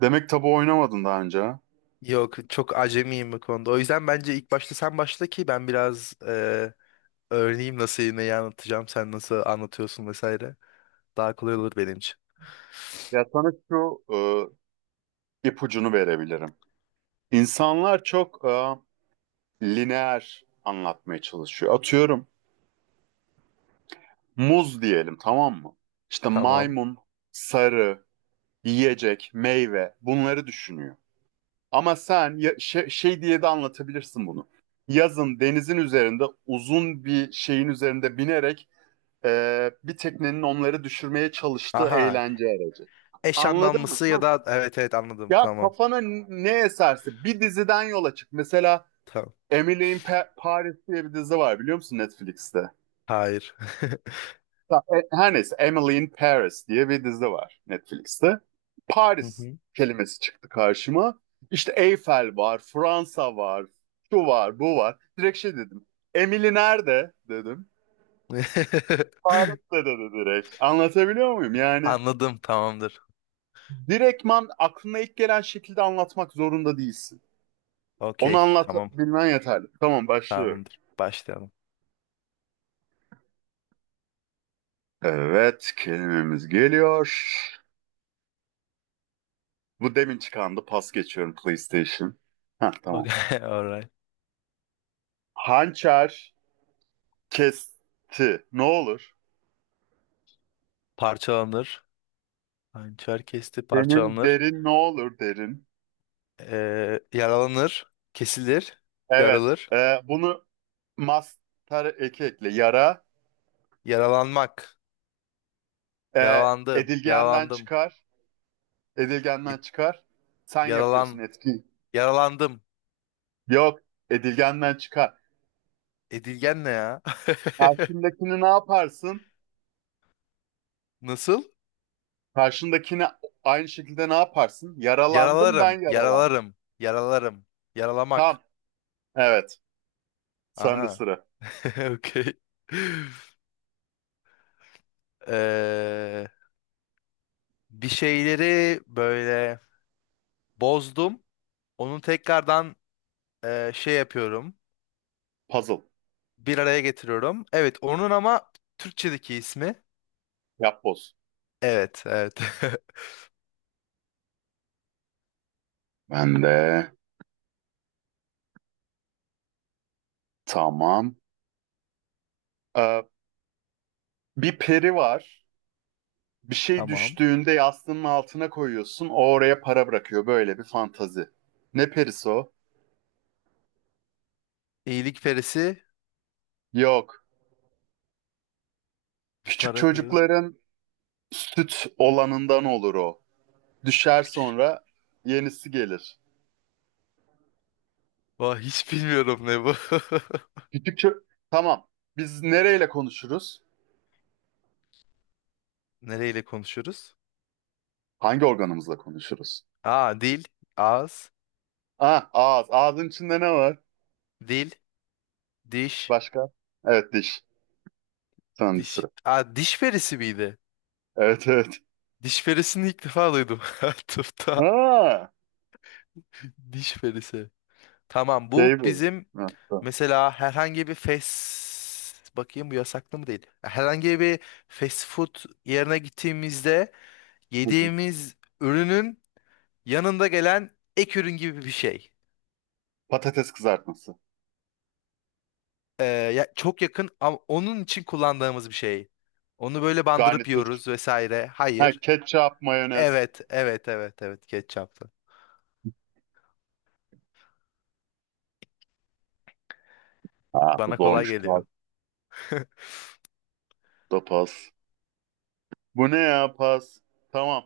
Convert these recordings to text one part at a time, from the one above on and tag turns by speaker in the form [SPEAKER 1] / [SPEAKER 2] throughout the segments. [SPEAKER 1] Demek tabu oynamadın daha önce, ha?
[SPEAKER 2] Yok, çok acemiyim bu konuda. O yüzden bence ilk başta sen başla ki ben biraz öğreneyim nasıl neyi anlatacağım, sen nasıl anlatıyorsun vesaire. Daha kolay olur benim için.
[SPEAKER 1] Ya sana şu ipucunu verebilirim. İnsanlar çok lineer anlatmaya çalışıyor. Atıyorum muz diyelim, tamam mı? İşte
[SPEAKER 2] Tamam.
[SPEAKER 1] maymun, sarı, yiyecek, meyve bunları düşünüyor. Ama sen şey, şey diye de anlatabilirsin bunu. Yazın denizin üzerinde uzun bir şeyin üzerinde binerek bir teknenin onları düşürmeye çalıştığı
[SPEAKER 2] Aha,
[SPEAKER 1] eğlence aracı.
[SPEAKER 2] eş
[SPEAKER 1] Anladın mı?
[SPEAKER 2] anlamlısı ya da evet, evet, anladım,
[SPEAKER 1] Ya
[SPEAKER 2] tamam.
[SPEAKER 1] kafana ne eserse bir diziden yola çık. Mesela
[SPEAKER 2] Tamam.
[SPEAKER 1] Paris diye bir dizi var, biliyor musun Netflix'te?
[SPEAKER 2] Hayır.
[SPEAKER 1] Ha, her neyse, Emily in Paris diye bir dizi var Netflix'te.
[SPEAKER 2] Hı
[SPEAKER 1] Paris
[SPEAKER 2] hı.
[SPEAKER 1] kelimesi çıktı karşıma. İşte Eyfel var, Fransa var, şu var, bu var. Direkt şey dedim. Emily nerede dedim. Paris'te dedi direkt. Anlatabiliyor muyum? Yani
[SPEAKER 2] Anladım, tamamdır.
[SPEAKER 1] direktman aklına ilk gelen şekilde anlatmak zorunda değilsin. Onu
[SPEAKER 2] Okey, tamam,
[SPEAKER 1] anlatabilmen yeterli. Tamam, başlıyorum.
[SPEAKER 2] tamamdır. Başlayalım.
[SPEAKER 1] Evet, kelimemiz geliyor. Bu demin çıkandı. Pas geçiyorum. PlayStation. Ha,
[SPEAKER 2] Okay,
[SPEAKER 1] tamam.
[SPEAKER 2] alright.
[SPEAKER 1] Hançer kesti. Ne olur?
[SPEAKER 2] Parçalanır. Hançer kesti,
[SPEAKER 1] Senin
[SPEAKER 2] parçalanır.
[SPEAKER 1] derin ne olur, derin?
[SPEAKER 2] Yaralanır, kesilir,
[SPEAKER 1] Evet.
[SPEAKER 2] yarılır,
[SPEAKER 1] Bunu master eki ekle. Yara.
[SPEAKER 2] yaralanmak, yaralandı,
[SPEAKER 1] Edilgenden
[SPEAKER 2] yaralandım,
[SPEAKER 1] çıkar. Edilgenden
[SPEAKER 2] ed-
[SPEAKER 1] çıkar. Sen yapıyorsun,
[SPEAKER 2] yaralan,
[SPEAKER 1] etki.
[SPEAKER 2] yaralandım.
[SPEAKER 1] Yok. Edilgenden çıkar.
[SPEAKER 2] Edilgen ne ya?
[SPEAKER 1] Karşındakini ne yaparsın?
[SPEAKER 2] Nasıl?
[SPEAKER 1] Karşındakini aynı şekilde ne yaparsın? Yaralandım,
[SPEAKER 2] Yaralarım,
[SPEAKER 1] ben yaralandım.
[SPEAKER 2] yaralarım, yaralarım, yaralamak.
[SPEAKER 1] Tamam. Evet. Sende
[SPEAKER 2] Aha,
[SPEAKER 1] sıra.
[SPEAKER 2] okey. Ee, Bir şeyleri böyle bozdum, onu tekrardan şey yapıyorum,
[SPEAKER 1] Puzzle.
[SPEAKER 2] bir araya getiriyorum. Evet, onun ama Türkçedeki ismi.
[SPEAKER 1] Yapboz.
[SPEAKER 2] Evet, evet.
[SPEAKER 1] Ben de tamam. Ee, Bir peri var. Bir şey
[SPEAKER 2] Tamam.
[SPEAKER 1] düştüğünde yastığının altına koyuyorsun. O oraya para bırakıyor. Böyle bir fantazi. Ne perisi o?
[SPEAKER 2] İyilikperisi,
[SPEAKER 1] Yok.
[SPEAKER 2] bir
[SPEAKER 1] Küçük
[SPEAKER 2] para koyuyorum.
[SPEAKER 1] çocukların süt olanından olur o. Düşer, sonra yenisi gelir.
[SPEAKER 2] Vah, hiç bilmiyorum ne bu.
[SPEAKER 1] Küçük ço- Tamam. Biz nereyle konuşuruz?
[SPEAKER 2] Nereyle konuşuyoruz?
[SPEAKER 1] Hangi organımızla konuşuruz?
[SPEAKER 2] Aa, dil, ağız,
[SPEAKER 1] Ah, ağız. Ağzın içinde ne var?
[SPEAKER 2] dil, diş,
[SPEAKER 1] Başka? Evet, diş. Sende
[SPEAKER 2] diş.
[SPEAKER 1] sıra.
[SPEAKER 2] Aa, diş perisi miydi?
[SPEAKER 1] Evet, evet.
[SPEAKER 2] Diş perisini ilk defa duydum. Tıpta
[SPEAKER 1] Ha,
[SPEAKER 2] diş perisi. Tamam,
[SPEAKER 1] şey
[SPEAKER 2] bu
[SPEAKER 1] bu.
[SPEAKER 2] bizim
[SPEAKER 1] Ha, tamam.
[SPEAKER 2] mesela herhangi bir fast, bakayım bu yasaklı mı değil. Herhangi bir fast food yerine gittiğimizde
[SPEAKER 1] Hı hı.
[SPEAKER 2] yediğimiz ürünün yanında gelen ek ürün gibi bir şey.
[SPEAKER 1] Patates kızartması.
[SPEAKER 2] Ya, çok yakın ama onun için kullandığımız bir şey. Onu böyle bandırıp
[SPEAKER 1] Garnitür.
[SPEAKER 2] yiyoruz vesaire.
[SPEAKER 1] Ha,
[SPEAKER 2] Hayır.
[SPEAKER 1] ketçap, mayonez.
[SPEAKER 2] Evet, evet, evet, evet. Ketçaplı.
[SPEAKER 1] Ha, bu
[SPEAKER 2] Bana kolay
[SPEAKER 1] zormuş. Pas
[SPEAKER 2] geliyor.
[SPEAKER 1] da pas. Bu ne ya pas? Tamam.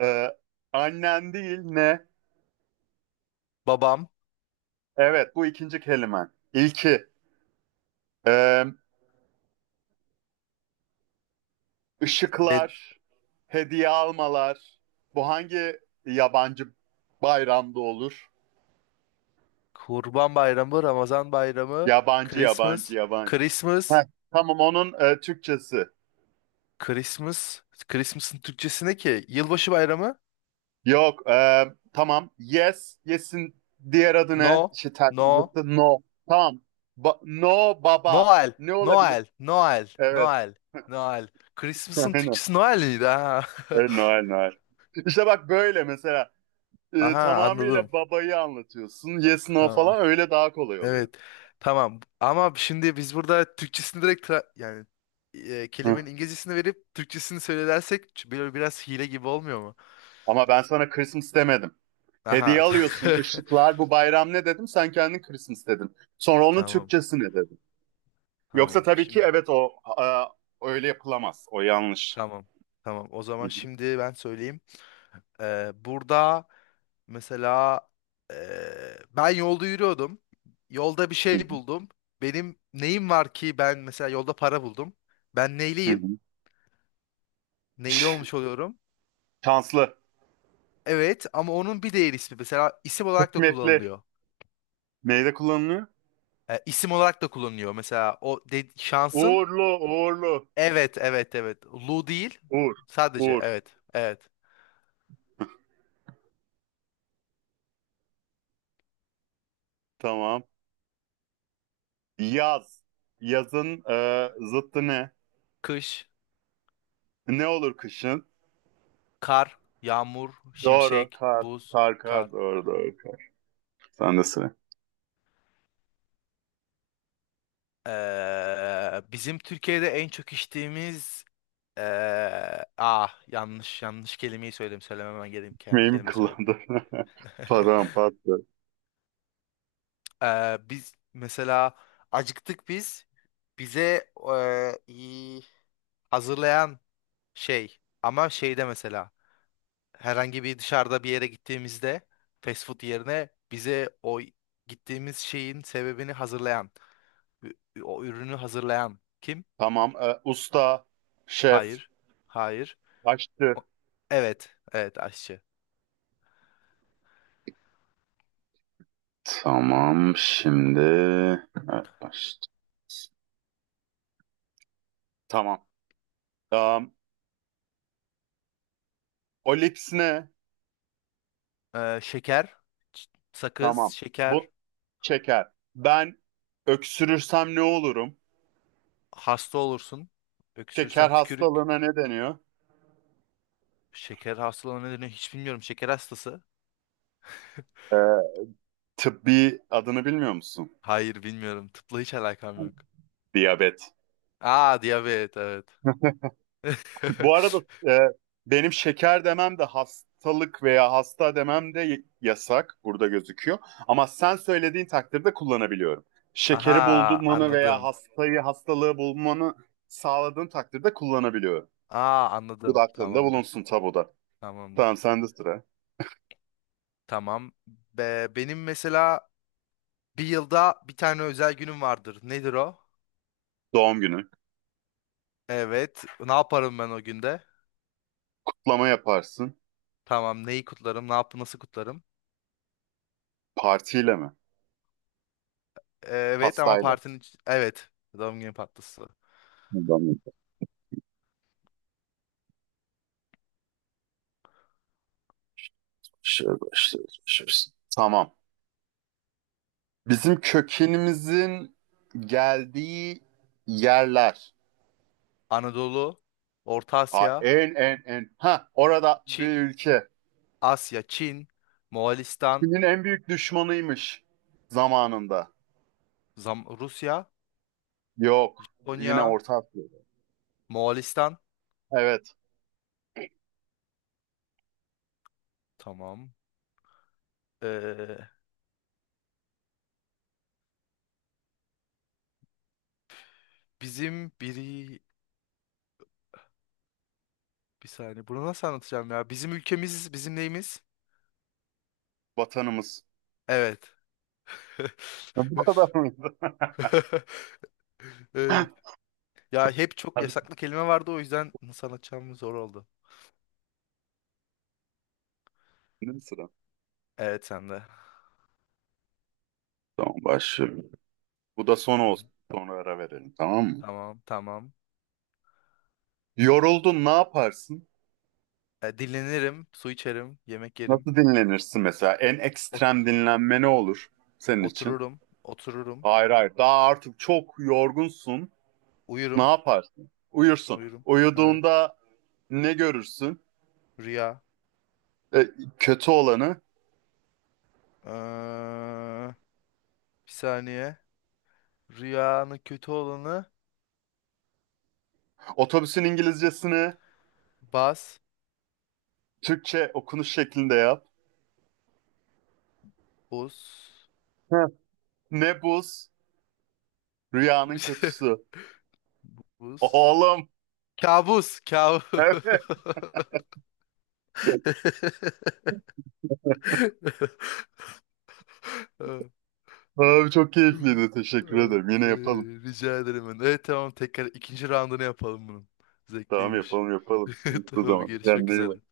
[SPEAKER 1] Ee, Annen değil ne?
[SPEAKER 2] Babam,
[SPEAKER 1] Evet, bu ikinci kelimen. İlki. Ee,
[SPEAKER 2] de,
[SPEAKER 1] ışıklar. Hediye almalar. Bu hangi yabancı bayramda olur?
[SPEAKER 2] Kurban Bayramı, Ramazan Bayramı,
[SPEAKER 1] Yabancı, yabancı,
[SPEAKER 2] Christmas,
[SPEAKER 1] yabancı. Heh,
[SPEAKER 2] Christmas,
[SPEAKER 1] tamam, onun Türkçesi.
[SPEAKER 2] Christmas, Christmas'ın Türkçesi ne ki? Yılbaşı Bayramı?
[SPEAKER 1] Yok. Tamam. Yes. Yes'in diğer adı ne?
[SPEAKER 2] No,
[SPEAKER 1] İşte ters
[SPEAKER 2] no,
[SPEAKER 1] zıttı. No. Tamam. No baba.
[SPEAKER 2] Noel,
[SPEAKER 1] Ne olabilir?
[SPEAKER 2] Noel, Noel,
[SPEAKER 1] Evet.
[SPEAKER 2] Noel, Noel. Christmas'ın
[SPEAKER 1] Aynen.
[SPEAKER 2] Türkçesi Noel miydi? Ha.
[SPEAKER 1] Evet, Noel, Noel. İşte bak böyle mesela.
[SPEAKER 2] Aha, anladım.
[SPEAKER 1] Tamamıyla babayı anlatıyorsun. Yes, no
[SPEAKER 2] Tamam.
[SPEAKER 1] falan, öyle daha kolay oluyor.
[SPEAKER 2] Evet. Tamam. Ama şimdi biz burada Türkçesini direkt yani
[SPEAKER 1] Hı.
[SPEAKER 2] kelimenin İngilizcesini verip Türkçesini söylersek böyle biraz hile gibi olmuyor mu?
[SPEAKER 1] Ama ben sana Christmas demedim.
[SPEAKER 2] Aha.
[SPEAKER 1] Hediye alıyorsun. Işıklar, bu bayram ne dedim? Sen kendin Christmas dedin. Sonra onun
[SPEAKER 2] Tamam.
[SPEAKER 1] Türkçesi ne dedin? Yoksa
[SPEAKER 2] Tamam.
[SPEAKER 1] tabii ki
[SPEAKER 2] Şimdi
[SPEAKER 1] evet, o e, öyle yapılamaz. O yanlış.
[SPEAKER 2] tamam. Tamam. O
[SPEAKER 1] Hı
[SPEAKER 2] zaman şimdi ben söyleyeyim. Burada mesela e, ben yolda yürüyordum. Yolda bir
[SPEAKER 1] hı.
[SPEAKER 2] şey buldum. Benim neyim var ki, ben mesela yolda para buldum. Ben
[SPEAKER 1] Hı hı.
[SPEAKER 2] neyliyim? Neyli
[SPEAKER 1] Ş-
[SPEAKER 2] olmuş oluyorum?
[SPEAKER 1] Şanslı.
[SPEAKER 2] Evet ama onun bir diğer ismi mesela isim olarak da
[SPEAKER 1] Hikmetli.
[SPEAKER 2] kullanılıyor.
[SPEAKER 1] Neyde kullanılıyor?
[SPEAKER 2] E, isim olarak da kullanılıyor. Mesela o şansın,
[SPEAKER 1] Uğurlu, uğurlu.
[SPEAKER 2] evet, evet, evet. Lu değil,
[SPEAKER 1] Uğur.
[SPEAKER 2] sadece,
[SPEAKER 1] Uğur.
[SPEAKER 2] evet, evet.
[SPEAKER 1] Tamam. Yaz. Yazın zıttı ne?
[SPEAKER 2] Kış,
[SPEAKER 1] Ne olur kışın?
[SPEAKER 2] kar, yağmur,
[SPEAKER 1] Doğru.
[SPEAKER 2] şimşek,
[SPEAKER 1] Kar.
[SPEAKER 2] buz,
[SPEAKER 1] Kar,
[SPEAKER 2] kar.
[SPEAKER 1] kar. Doğru, doğru. Kar. Sen de sıra.
[SPEAKER 2] Bizim Türkiye'de en çok içtiğimiz ah, yanlış, yanlış kelimeyi söyledim, söylememem gereken
[SPEAKER 1] Hikmeyi mi
[SPEAKER 2] kelime söyledim.
[SPEAKER 1] kullandın? Pardon, pardon.
[SPEAKER 2] Biz mesela acıktık, biz, bize, e, hazırlayan şey, ama şeyde mesela herhangi bir dışarıda bir yere gittiğimizde fast food yerine bize o gittiğimiz şeyin sebebini hazırlayan o ürünü hazırlayan kim?
[SPEAKER 1] Tamam. Usta. Şef.
[SPEAKER 2] Hayır. Hayır.
[SPEAKER 1] Aşçı.
[SPEAKER 2] O- evet. Evet, aşçı.
[SPEAKER 1] Tamam. Şimdi... Evet, başladı. Tamam. Um, Olips ne?
[SPEAKER 2] Şeker, ç- sakız,
[SPEAKER 1] Tamam.
[SPEAKER 2] şeker,
[SPEAKER 1] Bu şeker. Ben öksürürsem ne olurum?
[SPEAKER 2] hasta olursun. Öksürsen
[SPEAKER 1] Şeker
[SPEAKER 2] tükürük.
[SPEAKER 1] hastalığına ne deniyor?
[SPEAKER 2] Şeker hastalığına nedeni hiç bilmiyorum. Şeker hastası.
[SPEAKER 1] Ee, Tıbbi adını bilmiyor musun?
[SPEAKER 2] Hayır, bilmiyorum. Tıpla hiç alakam yok.
[SPEAKER 1] Diyabet.
[SPEAKER 2] Aa, diyabet, evet.
[SPEAKER 1] Bu arada e, benim şeker demem de, hastalık veya hasta demem de yasak. Burada gözüküyor. Ama sen söylediğin takdirde kullanabiliyorum. Şekeri
[SPEAKER 2] Aha,
[SPEAKER 1] bulmanı veya
[SPEAKER 2] anladım.
[SPEAKER 1] hastayı, hastalığı bulmanı sağladığın takdirde kullanabiliyorum.
[SPEAKER 2] Aa,
[SPEAKER 1] Bu da
[SPEAKER 2] anladım.
[SPEAKER 1] aklında
[SPEAKER 2] Tamamdır.
[SPEAKER 1] bulunsun tabuda. Tamam,
[SPEAKER 2] Tamamdır.
[SPEAKER 1] sende sıra.
[SPEAKER 2] Tamam. Benim mesela bir yılda bir tane özel günüm vardır. Nedir o?
[SPEAKER 1] Doğum günü.
[SPEAKER 2] Evet. Ne yaparım ben o günde?
[SPEAKER 1] Kutlama yaparsın.
[SPEAKER 2] Tamam. Neyi kutlarım? Ne yap Nasıl kutlarım?
[SPEAKER 1] Partiyle mi?
[SPEAKER 2] Evet ama
[SPEAKER 1] Pastayla.
[SPEAKER 2] evet. Doğum günü partisi.
[SPEAKER 1] Buradan Şöyle başlıyoruz. Tamam. Bizim kökenimizin geldiği yerler.
[SPEAKER 2] Anadolu, Orta
[SPEAKER 1] Aa,
[SPEAKER 2] Asya,
[SPEAKER 1] en en en. Ha, orada bir
[SPEAKER 2] Çin,
[SPEAKER 1] ülke.
[SPEAKER 2] Asya, Çin, Moğolistan,
[SPEAKER 1] Çin'in en büyük düşmanıymış zamanında.
[SPEAKER 2] Rusya,
[SPEAKER 1] Yok. Yine
[SPEAKER 2] Japonya,
[SPEAKER 1] Orta Asya'da.
[SPEAKER 2] Moğolistan.
[SPEAKER 1] Evet.
[SPEAKER 2] Tamam. Ee, Bizim biri, bir saniye. Bunu nasıl anlatacağım ya? Bizim ülkemiz, bizim neyimiz?
[SPEAKER 1] Vatanımız.
[SPEAKER 2] Evet.
[SPEAKER 1] Bu kadar mıydı?
[SPEAKER 2] Evet. Ya, hep çok
[SPEAKER 1] Hadi.
[SPEAKER 2] yasaklı kelime vardı, o yüzden nasıl anlatacağım zor oldu.
[SPEAKER 1] Benim sıram.
[SPEAKER 2] Evet, sen de.
[SPEAKER 1] Tamam, başlıyorum. Bu da son
[SPEAKER 2] Okey.
[SPEAKER 1] olsun. Sonra ara verelim, tamam mı?
[SPEAKER 2] Tamam, tamam.
[SPEAKER 1] Yoruldun, ne yaparsın?
[SPEAKER 2] E, dinlenirim, su içerim, yemek yerim.
[SPEAKER 1] Nasıl dinlenirsin mesela? En
[SPEAKER 2] Ot-
[SPEAKER 1] ekstrem dinlenme ne olur senin için?
[SPEAKER 2] Otururum, otururum.
[SPEAKER 1] Hayır, hayır. Daha artık çok yorgunsun. Ne
[SPEAKER 2] Uyurum,
[SPEAKER 1] yaparsın? Uyursun.
[SPEAKER 2] uyurum. Evet.
[SPEAKER 1] Uyuduğunda ne görürsün?
[SPEAKER 2] Rüya.
[SPEAKER 1] E, kötü olanı.
[SPEAKER 2] Ee, Bir saniye. Rüyanın kötü olanı,
[SPEAKER 1] Otobüsün İngilizcesini
[SPEAKER 2] bas,
[SPEAKER 1] Türkçe okunuş şeklinde yap.
[SPEAKER 2] buz.
[SPEAKER 1] Heh. Ne buz? Rüyanın kötüsü.
[SPEAKER 2] Buz.
[SPEAKER 1] Oğlum.
[SPEAKER 2] Kabus, kabus.
[SPEAKER 1] Evet. Abi çok keyifliydi. Teşekkür ederim. Yine yapalım.
[SPEAKER 2] Rica ederim ben. Evet, tamam, tekrar ikinci roundunu yapalım bunun.
[SPEAKER 1] Tamam,
[SPEAKER 2] Zevkliymiş.
[SPEAKER 1] yapalım yapalım. Bu
[SPEAKER 2] Tamam,
[SPEAKER 1] zaman.
[SPEAKER 2] görüşmek
[SPEAKER 1] Kendine iyi
[SPEAKER 2] üzere.
[SPEAKER 1] bak.